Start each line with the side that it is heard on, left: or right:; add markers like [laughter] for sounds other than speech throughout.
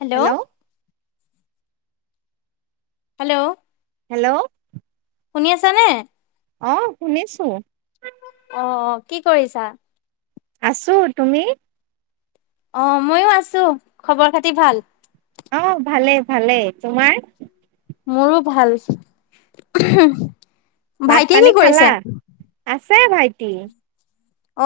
left: Hello. Hello.
right: Hello.
left: শুনি আছানে?
right: অ' শুনিছোঁ।
left: অ', অ' কি কৰিছা?
right: আছোঁ, তুমি?
left: অ' ময়ো আছোঁ। খবৰ খাতি ভাল?
right: অ' ভালে ভালে। তোমাৰ?
left: মোৰো ভাল।
right: ভাত
left: ভাইটিয়ে
right: পানী
left: কি কৰিছে?
right: খালা? আছে ভাইটি।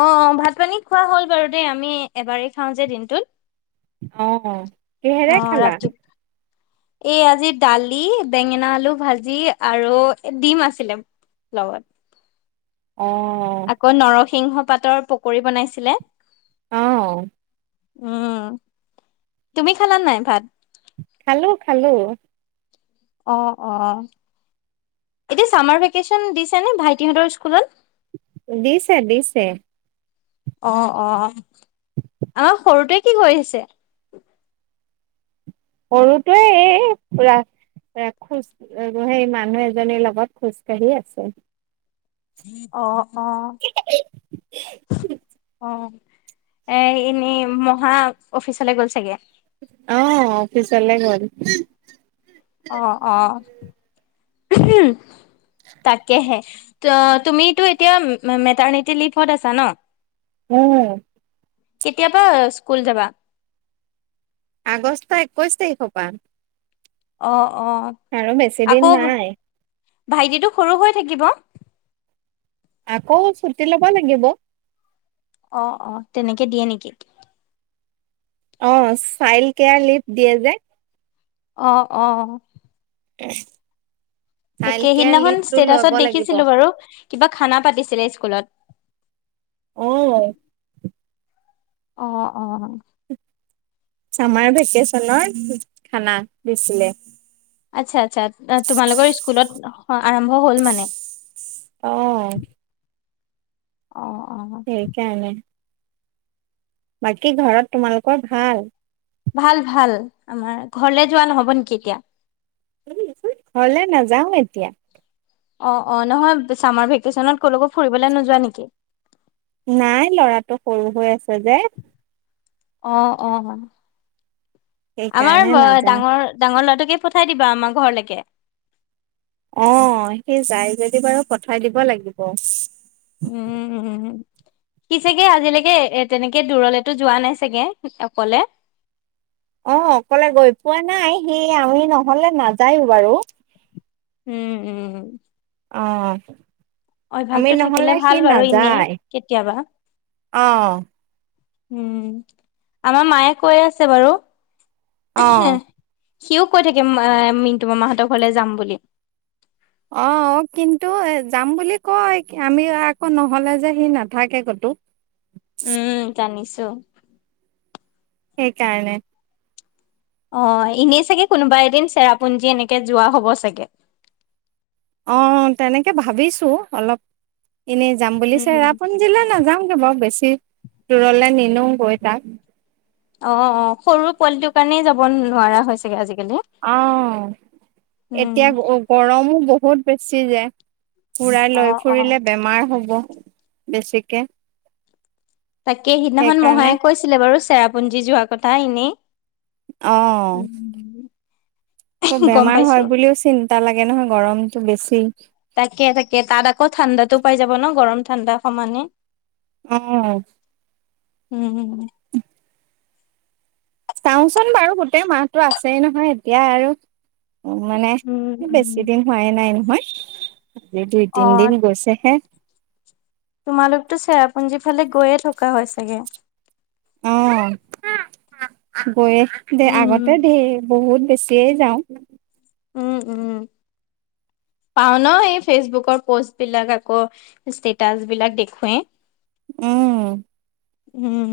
left: অ', অ' ভাত পানী খোৱা হ'ল বাৰু দেই, আমি এবাৰেই খাওঁ যে দিনটোত।
right: অ'। কিহেৰে
left: অ'
right: খালা
left: ৰাতি। এই আজি দালি, বেঙেনা, আলু ভাজি, আৰু ডিম আছিলে। লগত।
right: অ'।
left: আকৌ নৰসিংহ পাতৰ পকৰি বনাইছিলে।
right: অ'।
left: উম। তুমি খালা নাই ভাত?
right: খালোঁ খালোঁ।
left: অ', অ' এতিয়া চামাৰ ভেকেচন দিছেনে ভাইটিহঁতৰ স্কুলত?
right: দিছে দিছে।
left: অ', অ'। আমাৰ সৰুটোৱে কি কৰিছে?
right: সৰুটোৱে এই পুৰা, এ খোজ সেই মানুহ এজনীৰ লগত খোজ কাঢ়ি আছে।
left: অ অ অ। এ এনেই মহা অফিচলৈ গ'ল চাগে।
right: অ অফিচলৈ গ'ল।
left: অ অ। তাকেহে ত তুমিটো এতিয়া মেটাৰ্নিটি লিভত আছা ন।
right: উম।
left: কেতিয়াবা স্কুল যাবা।
right: আগষ্ট একৈছ তাৰিখৰ পৰা।
left: অ অ,
right: আৰু বেছি
left: আকৌ
right: দিন নাই।
left: ভাইটিটো সৰু হৈ থাকিব।
right: আকৌ ছুটি ল'ব লাগিব।
left: অ অ তেনেকে দিয়ে নেকি।
right: অ চাইল্ড কেয়াৰ লিভ দিয়ে যে,
left: অ অ,
right: [unintelligible]
left: তাকে
right: কেয়াৰ
left: সিদিনাখন
right: লিভটো ল'ব
left: ষ্টেটাচত
right: লাগিব।
left: দেখিছিলো বাৰু কিবা খানা এটা দিছিলে স্কুলত।
right: অ,
left: অ অ,
right: চামাৰ ভেকেশচনৰ খানা দিছিলে।
left: আচ্ছা আচ্ছা তোমালোকৰ স্কুলত আৰম্ভ হ'ল মানে।
right: অ
left: অ অ,
right: সেইকাৰনে। বাকী ঘৰত তোমালোকৰ ভাল।
left: ভাল ভাল আমাৰ ঘৰলে যোৱা নহ'ব নেকি এতিয়া।
right: ঘৰলে নাযাওঁ এতিয়া।
left: অ অ নহয় চামাৰ ভেকেশচনত কলকো ফুৰিবলৈ নোযোৱা নেকি।
right: নাই ল'ৰাটো সৰু হৈ আছে যে।
left: অ অ আমাৰ
right: সেইকাৰণে নাযাওঁ।
left: ডাঙৰ, ডাঙৰ ল'ৰাটোকে পঠাই দিবা আমাৰ ঘৰলৈকে।
right: অ সি যায় যদি বাৰু পঠাই দিব লাগিব।
left: উম উম, কি চাগে আজিলৈকে এ তেনেকে দূৰলেতো যোৱা নাই চাগে অকলে।
right: অ অকলে গৈ পোৱা নাই সি আমি নহলে নাযায়ো বাৰু
left: উম উম,
right: অ আমি
left: অভ্যাসটো থাকিলে
right: নহলে সি
left: ভাল বাৰু এনেই
right: নাযায়
left: কেতিয়াবা।
right: অ,
left: উম আমাৰ মায়ে কৈ আছে বাৰু
right: অ'।
left: সিওঁ কৈ থাকিম মিণ্টু মামাহঁতৰ ঘৰলে যাম বুলি।
right: অ অ কিন্তু এ যাম বুলি কয় আমি আকৌ নহলে যে সি নাথাকে কতো।
left: [inaudible] জানিছো।
right: সেইকাৰণে
left: অ এনেই চাগে কোনোবা এদিন চেৰাপুঞ্জী এনেকে যোৱা হ'ব চাগে।
right: অ তেনেকে ভাবিছোঁ অলপ এনেই যাম বুলি
left: উম
right: চেৰাপুঞ্জী, সেইফালে নাযাওঁগে বাৰু বেছি দূৰলৈ নিনিওঁ গৈ তাক
left: অ অ সৰু পোৱালিটোৰ কাৰণেই যাব নোৱাৰা হৈছেগে আজিকালি
right: অ
left: উম
right: এতিয়া গৰমো বহুত বেছি যে। ফুৰাই
left: অ
right: লৈ
left: অ
right: ফুৰিলে বেমাৰ হ'ব বেছিকে।
left: তাকে সিদিনাখন
right: সেইকাৰণে
left: মহায়ে কৈছিলে বাৰু চেৰাপুঞ্জী, যোৱাৰ কথা এনেই-
right: অ
left: উম
right: আকৌ
left: গম
right: বেমাৰ
left: পাইছো
right: হয় বুলিও চিন্তা লাগে নহয় গৰমতটো বেছি।
left: তাকে তাকে তাত আকৌ ঠাণ্ডাতো, পাই যাব ন গৰম ঠাণ্ডা সমানে
right: অ
left: উম উম
right: চাওঁচোন বাৰু গোটেই মাহতটো আছেই নহয় এতিয়া আৰু উ মানে
left: উম
right: বেছি
left: উম
right: দিন হোৱাই নাই নহয়। সেইটোৱে
left: অ
right: তিনি দিন গৈছে হে।
left: তোমালোকতো চেৰাপুঞ্জী, ফালে গৈয়ে থকা হয় চাগে।
right: অ গৈ দে
left: উম
right: আগতে দেই বহুত বেছিয়ে যাওঁ।
left: উম উম পাও ন এই ফেচবুকৰ, পোষ্ট বিলাক আকৌ ষ্টেটাচ বিলাক দেখুৱে
right: উম
left: উম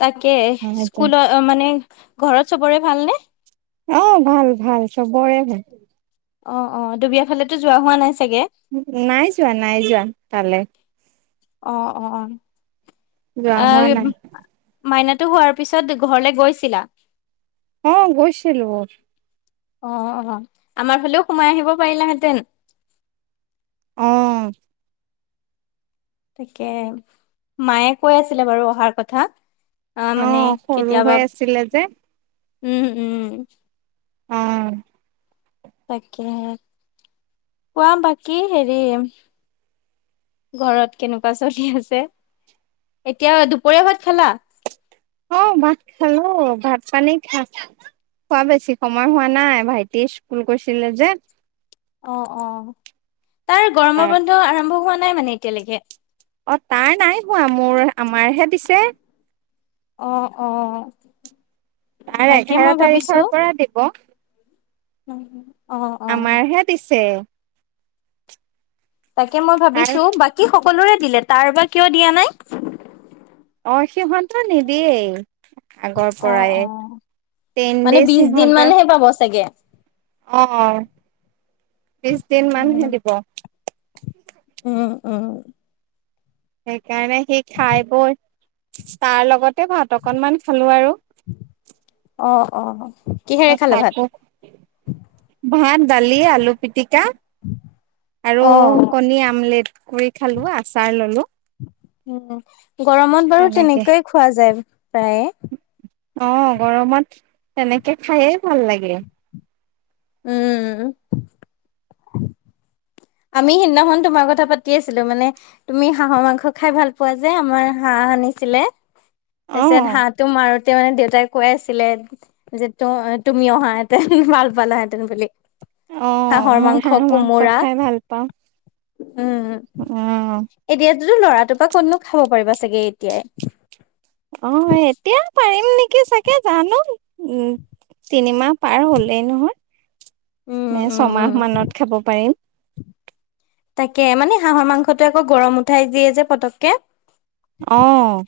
left: তাকে
right: সেইটোৱে
left: স্কুলত অ মানে ঘৰত চবৰে ভালনে
right: অ ভাল ভাল চবৰে ভাল
left: অ অ দুবিয়াৰ ফালেতো যোৱা হোৱা নাই চাগে।
right: নাই যোৱা নাই যোৱা তালৈ।
left: অ অ অ
right: যোৱা হোৱা নাই
left: মাইনাটো, হোৱাৰ পিছত ঘৰলে গৈছিলা।
right: অ গৈছিলো।
left: অ অ আমাৰ ফালেও সোমাই আহিব পাৰিলাহেঁতেন।
right: অ
left: তাকে মায়ে কৈ আছিলে বাৰু অহাৰ কথা। আহ
right: অ
left: মানে
right: সৰু
left: কেতিয়াবা
right: হৈ আছিলে যে
left: উম উম
right: অ
left: তাকে কোৱা বাকী হেৰি ঘৰত কেনেকুৱা চলি আছে এতিয়া দুপৰীয়া ভাত, খালা
right: অ ভাত, খালো ভাত পানী খা খোৱা বেছি সময় হোৱা নাই ভাইটিয়ে স্কুল কৈছিলে যে
left: অ অ তাৰ গৰমৰ
right: তাত
left: বন্ধ আৰম্ভ হোৱা নাই মানে এতিয়ালৈকে
right: অ তাৰ নাই হোৱা মোৰ আমাৰহে দিছে।
left: অ অ
right: তাইৰ
left: তাকে
right: এঘাৰ
left: মই
right: তাৰিখৰ পৰা দিব-
left: উম হুম
right: আমাৰহে দিছে।
left: তাকে মই
right: তাৰ
left: ভাবিছো, বাকী সকলোৰে দিলে তাৰ বা কিয় দিয়া নাই।
right: অঁ', সিহঁতে নিদিয়েই। আগৰ
left: অ
right: পৰাই,
left: অ
right: টেইন
left: মানে
right: ডেইজ
left: বিশ দিন
right: সিহঁতৰ। অঁ',
left: মানহে পাব চাগে।
right: -অঁহ', -বিশ দিন মান থাকিব।
left: উম-উম।
right: সেইকাৰণে সি খাই বৈ তাৰ লগতে ভাত অকণমান খালো আৰু।
left: অঁহ', -অঁহ', -।
right: তাকো, ভাত, দালি, আলু পিটিকা। আৰু
left: অ
right: কণী আমলেট কৰি খালো আচাৰ ল'লো।
left: উম, গৰমত বাৰু
right: তেনেকে
left: তেনেকেই খোৱা যায় প্ৰায়ে।
right: অঁ', - গৰমত তেনেকে খায়ে ভাল লাগে।
left: উমঁ। আমি সিদিনাখন তোমাৰ কথা পাতি আছিলোঁ, মানে- তুমি হাঁহৰ মাংস খাই ভাল পোৱা যে আমাৰ হাঁহ আনিছিলে। তাৰ
right: অ
left: পিছত হাঁহটো মাৰোতে মানে দেউতাই- কৈ আছিলে যে ত' তুমি অহা হেঁতেন ভাল পালে হেঁতেন বুলি। হাঁহৰ মাংস, কোমোৰা।
right: অহ।
left: উমঁ।
right: উমঁ।
left: এতিয়া তো ল'ৰাটোৰ পৰা ক'ত নো খাব পাৰিবা চাগে এতিয়াই।
right: অঁ' এতিয়া পাৰিম নেকি চাগে জানো উম' তিনিমাহ। পাৰ হ'লেই নহয়,
left: উম,
right: মানে ছমাহ
left: উম।
right: মানত খাব পাৰিম।
left: তাকে, মানে হাঁহৰ মাংসটো আকৌ গৰম উঠাই দিয়ে যে পতককে।
right: অঁ',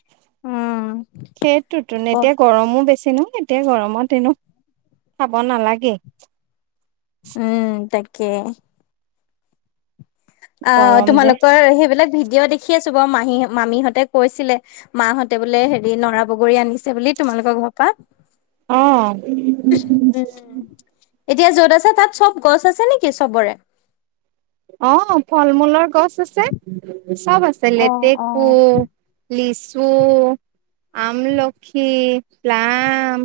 right: সেইটোতো,
left: আকৌ
right: তেতিয়া গৰমো বেছি নহয়। এতিয়া গৰমত এনেও খাব নালাগে।
left: উমঁ তাকে। আঁহ
right: গৰম যে
left: তোমালোকৰ সেইবিলাক ভিডিঅ' দেখি আছো বাৰু মাহী, মামীহঁতে কৈছিলে। মাহঁতে বোলে হেৰি নৰা বগৰী আনিছে বুলি তোমালোকৰ ঘৰ পা।
right: অঁহ।
left: উম, এতিয়া য'ত আছে তা'ত চব গছ আছে নেকি চবৰে।
right: অঁ', ফল- মূলৰ গছ আছে চব আছে।
left: অ',
right: লেতেকু-
left: অ'।
right: লিচু, আমলখি, প্লাম-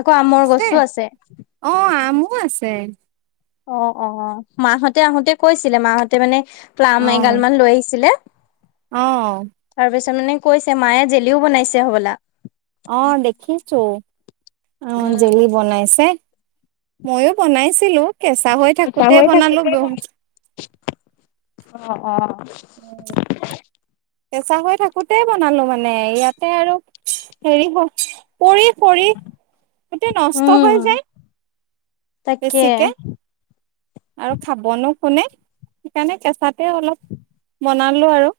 left: আকৌ আমৰ গছো আছে।
right: অঁ', আমো আছে।
left: অ', - অহ', - মাহঁতে আহোতে কৈছিলে, মাহঁতে মানে- প্লাম এগাল মান লৈ আহিছিলে।
right: অঁহ।
left: তাৰ পিছত মানে কৈছে মায়ে জেলিও বনাইছে হ'বলা।
right: অঁ', -দেখিছো। অঁ',
left: উম
right: -জেলী- বনাইছে, ময়ো বনাইছিলো কেঁচা হৈ থাকোতে বনালো, বহুত
left: অঁ', -অঁহ', -।
right: উমঁ। কেঁচা হৈ থাকোতে বনালো মানে, ইয়াতে আৰু হেৰি হ'ল- পৰি-পৰি গোটেই নষ্ট
left: উম
right: হৈ যায়।
left: তাকে।
right: বেছিকে আৰু খাবনো কোনে সেইকাৰণে কেঁচাতে অলপ বনালো আৰু।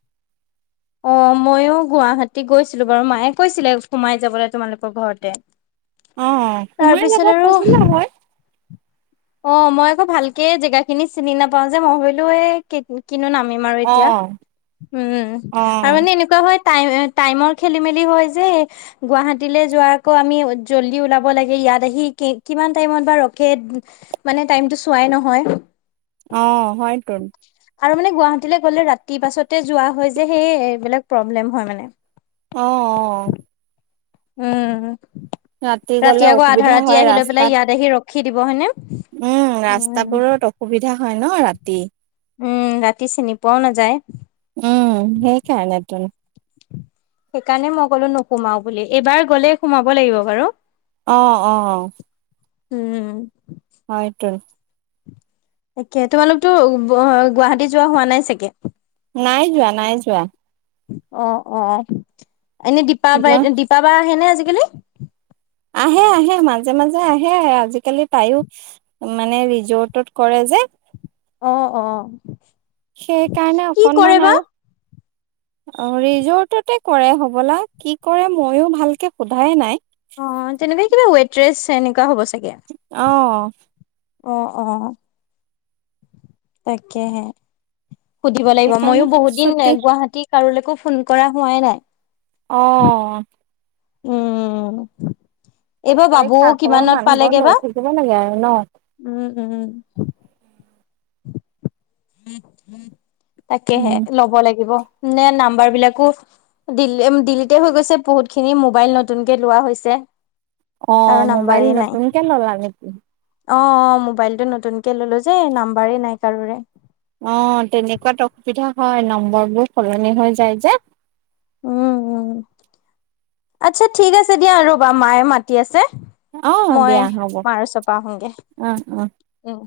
left: অঁ ময়ো গুৱাহাটী গৈছিলো বাৰু মায়ে কৈছিলে সোমাই যাবলৈ তোমালোকৰ ঘৰতে।
right: অ সোমাই যাব
left: তাৰপিছত আৰু।
right: পাৰিলে হয়
left: অঁ মই আকৌ ভালকে জেগা খিনি চিনি নাপাওঁ যে মই ভাবিলো এই কেইদিন কিনো নামিম আৰু
right: অ
left: এতিয়া উমঁ।
right: অ
left: এনেকুৱা হয় টাইম টাইমৰ খেলি মেলি হয় যে। গুৱাহাটীলৈ যোৱা আকৌ আমি জল্দি উওলাব লাগে ইয়াত আহি কিমান টাইমত বা ৰখে। মানে টাইমটো চোৱাই নহয়।
right: অঁ হয়তোন।
left: আৰু মানে গুৱাহাটীলৈ গলে ৰাতি পাছতে যোৱা হয় যে সেই এইবিলাক প্ৰব্লেম হয় মানে।
right: অঁ অঁ! অহ।
left: উমঁ
right: গলে
left: ৰাতি আকৌ আধা
right: অসুবিধা
left: ৰাতি
right: হয়
left: আহি লৈ পেলাই ইয়াত আহি ৰখি দিব হয়নে?
right: উমঁ
left: উম,
right: ৰাস্তাবোৰত অসুবিধা হয় ন ৰাতি।
left: উমঁ ৰাতি চিনি পোৱাও নাযায়।
right: উমঁ সেইকাৰণে টোন।
left: সেইকাৰণে মই ক'লো নোসোমাও বুলি এইবাৰ গ'লে সোমাব লাগিব বাৰু।
right: অঁ অঁ!
left: উমঁ!
right: হয় টোন!
left: তাকে তোমালোকতো গুৱাহাটী যোৱা হোৱা নাই চাগে।
right: নাই যোৱা নাই যোৱা।
left: অঁ অঁ এনে
right: যোৱা
left: দিপাবাৰীত দীপাবা আহেনে আজিকালি?
right: আহে আহে মাজে মাজে আহে আহে আজিকালি তায়ো মানে ৰিজোৰ্টত কৰে যে।
left: অঁ অঁ!
right: সেইকাৰণে অকনমান আৰু।
left: [inaudible]
right: অঁ ৰিজোৰ্টতে কৰে হবলা কি কৰে ময়ো ভালকে সোধাই নাই।
left: অঁ তেনেকুৱা কিবা ৱেটৰেচ এনেকুৱা হ'ব চাগে।
right: অঁ!
left: অঁ অঁ! তাকেহে সুধিব লাগিব
right: সেইকাৰণে
left: ময়ো বহুত দিন
right: ছুটি
left: গুৱাহাটীত। কাৰোলৈকো ফোন কৰা হোৱাই নাই।
right: অঁ!
left: উমঁ উমঁ উমঁ।
right: ফোন
left: এইবাৰ
right: কৰি
left: বাবু
right: খা খবৰ
left: কিমানত
right: মানুহবোৰ
left: পালেগে
right: লৈ
left: বা
right: থাকিব লাগে আৰু ন
left: উঁম উমঁ। তাকেহে
right: উম
left: ল'ব লাগিব নে নাম্বাৰ বিলাকো- দিল্লী দিল্লীতে হৈ গৈছে বহুতখিনি মোবাইল নতুনকে লোৱা হৈছে। কাৰো
right: অঁ মোবাইল নতুনকে ললা নেকি?
left: অঁ অঁ মোবাইলটো নতুনকে ললো যে নাম্বাৰেই নাই কাৰোৰে।
right: অঁ তেনেকুৱাত অসুবিধা হয় নম্বৰ বোৰ সলনি হৈ যায় যে।
left: উমঁ উমঁ আচ্ছা ঠিক আছে দিয়া ৰ'বা মায়ে মাতি আছে।
right: অ
left: মই
right: দিয়া হ'ব
left: মাৰ ওচৰপা আহোংগে
right: অ অ
left: উমঁ।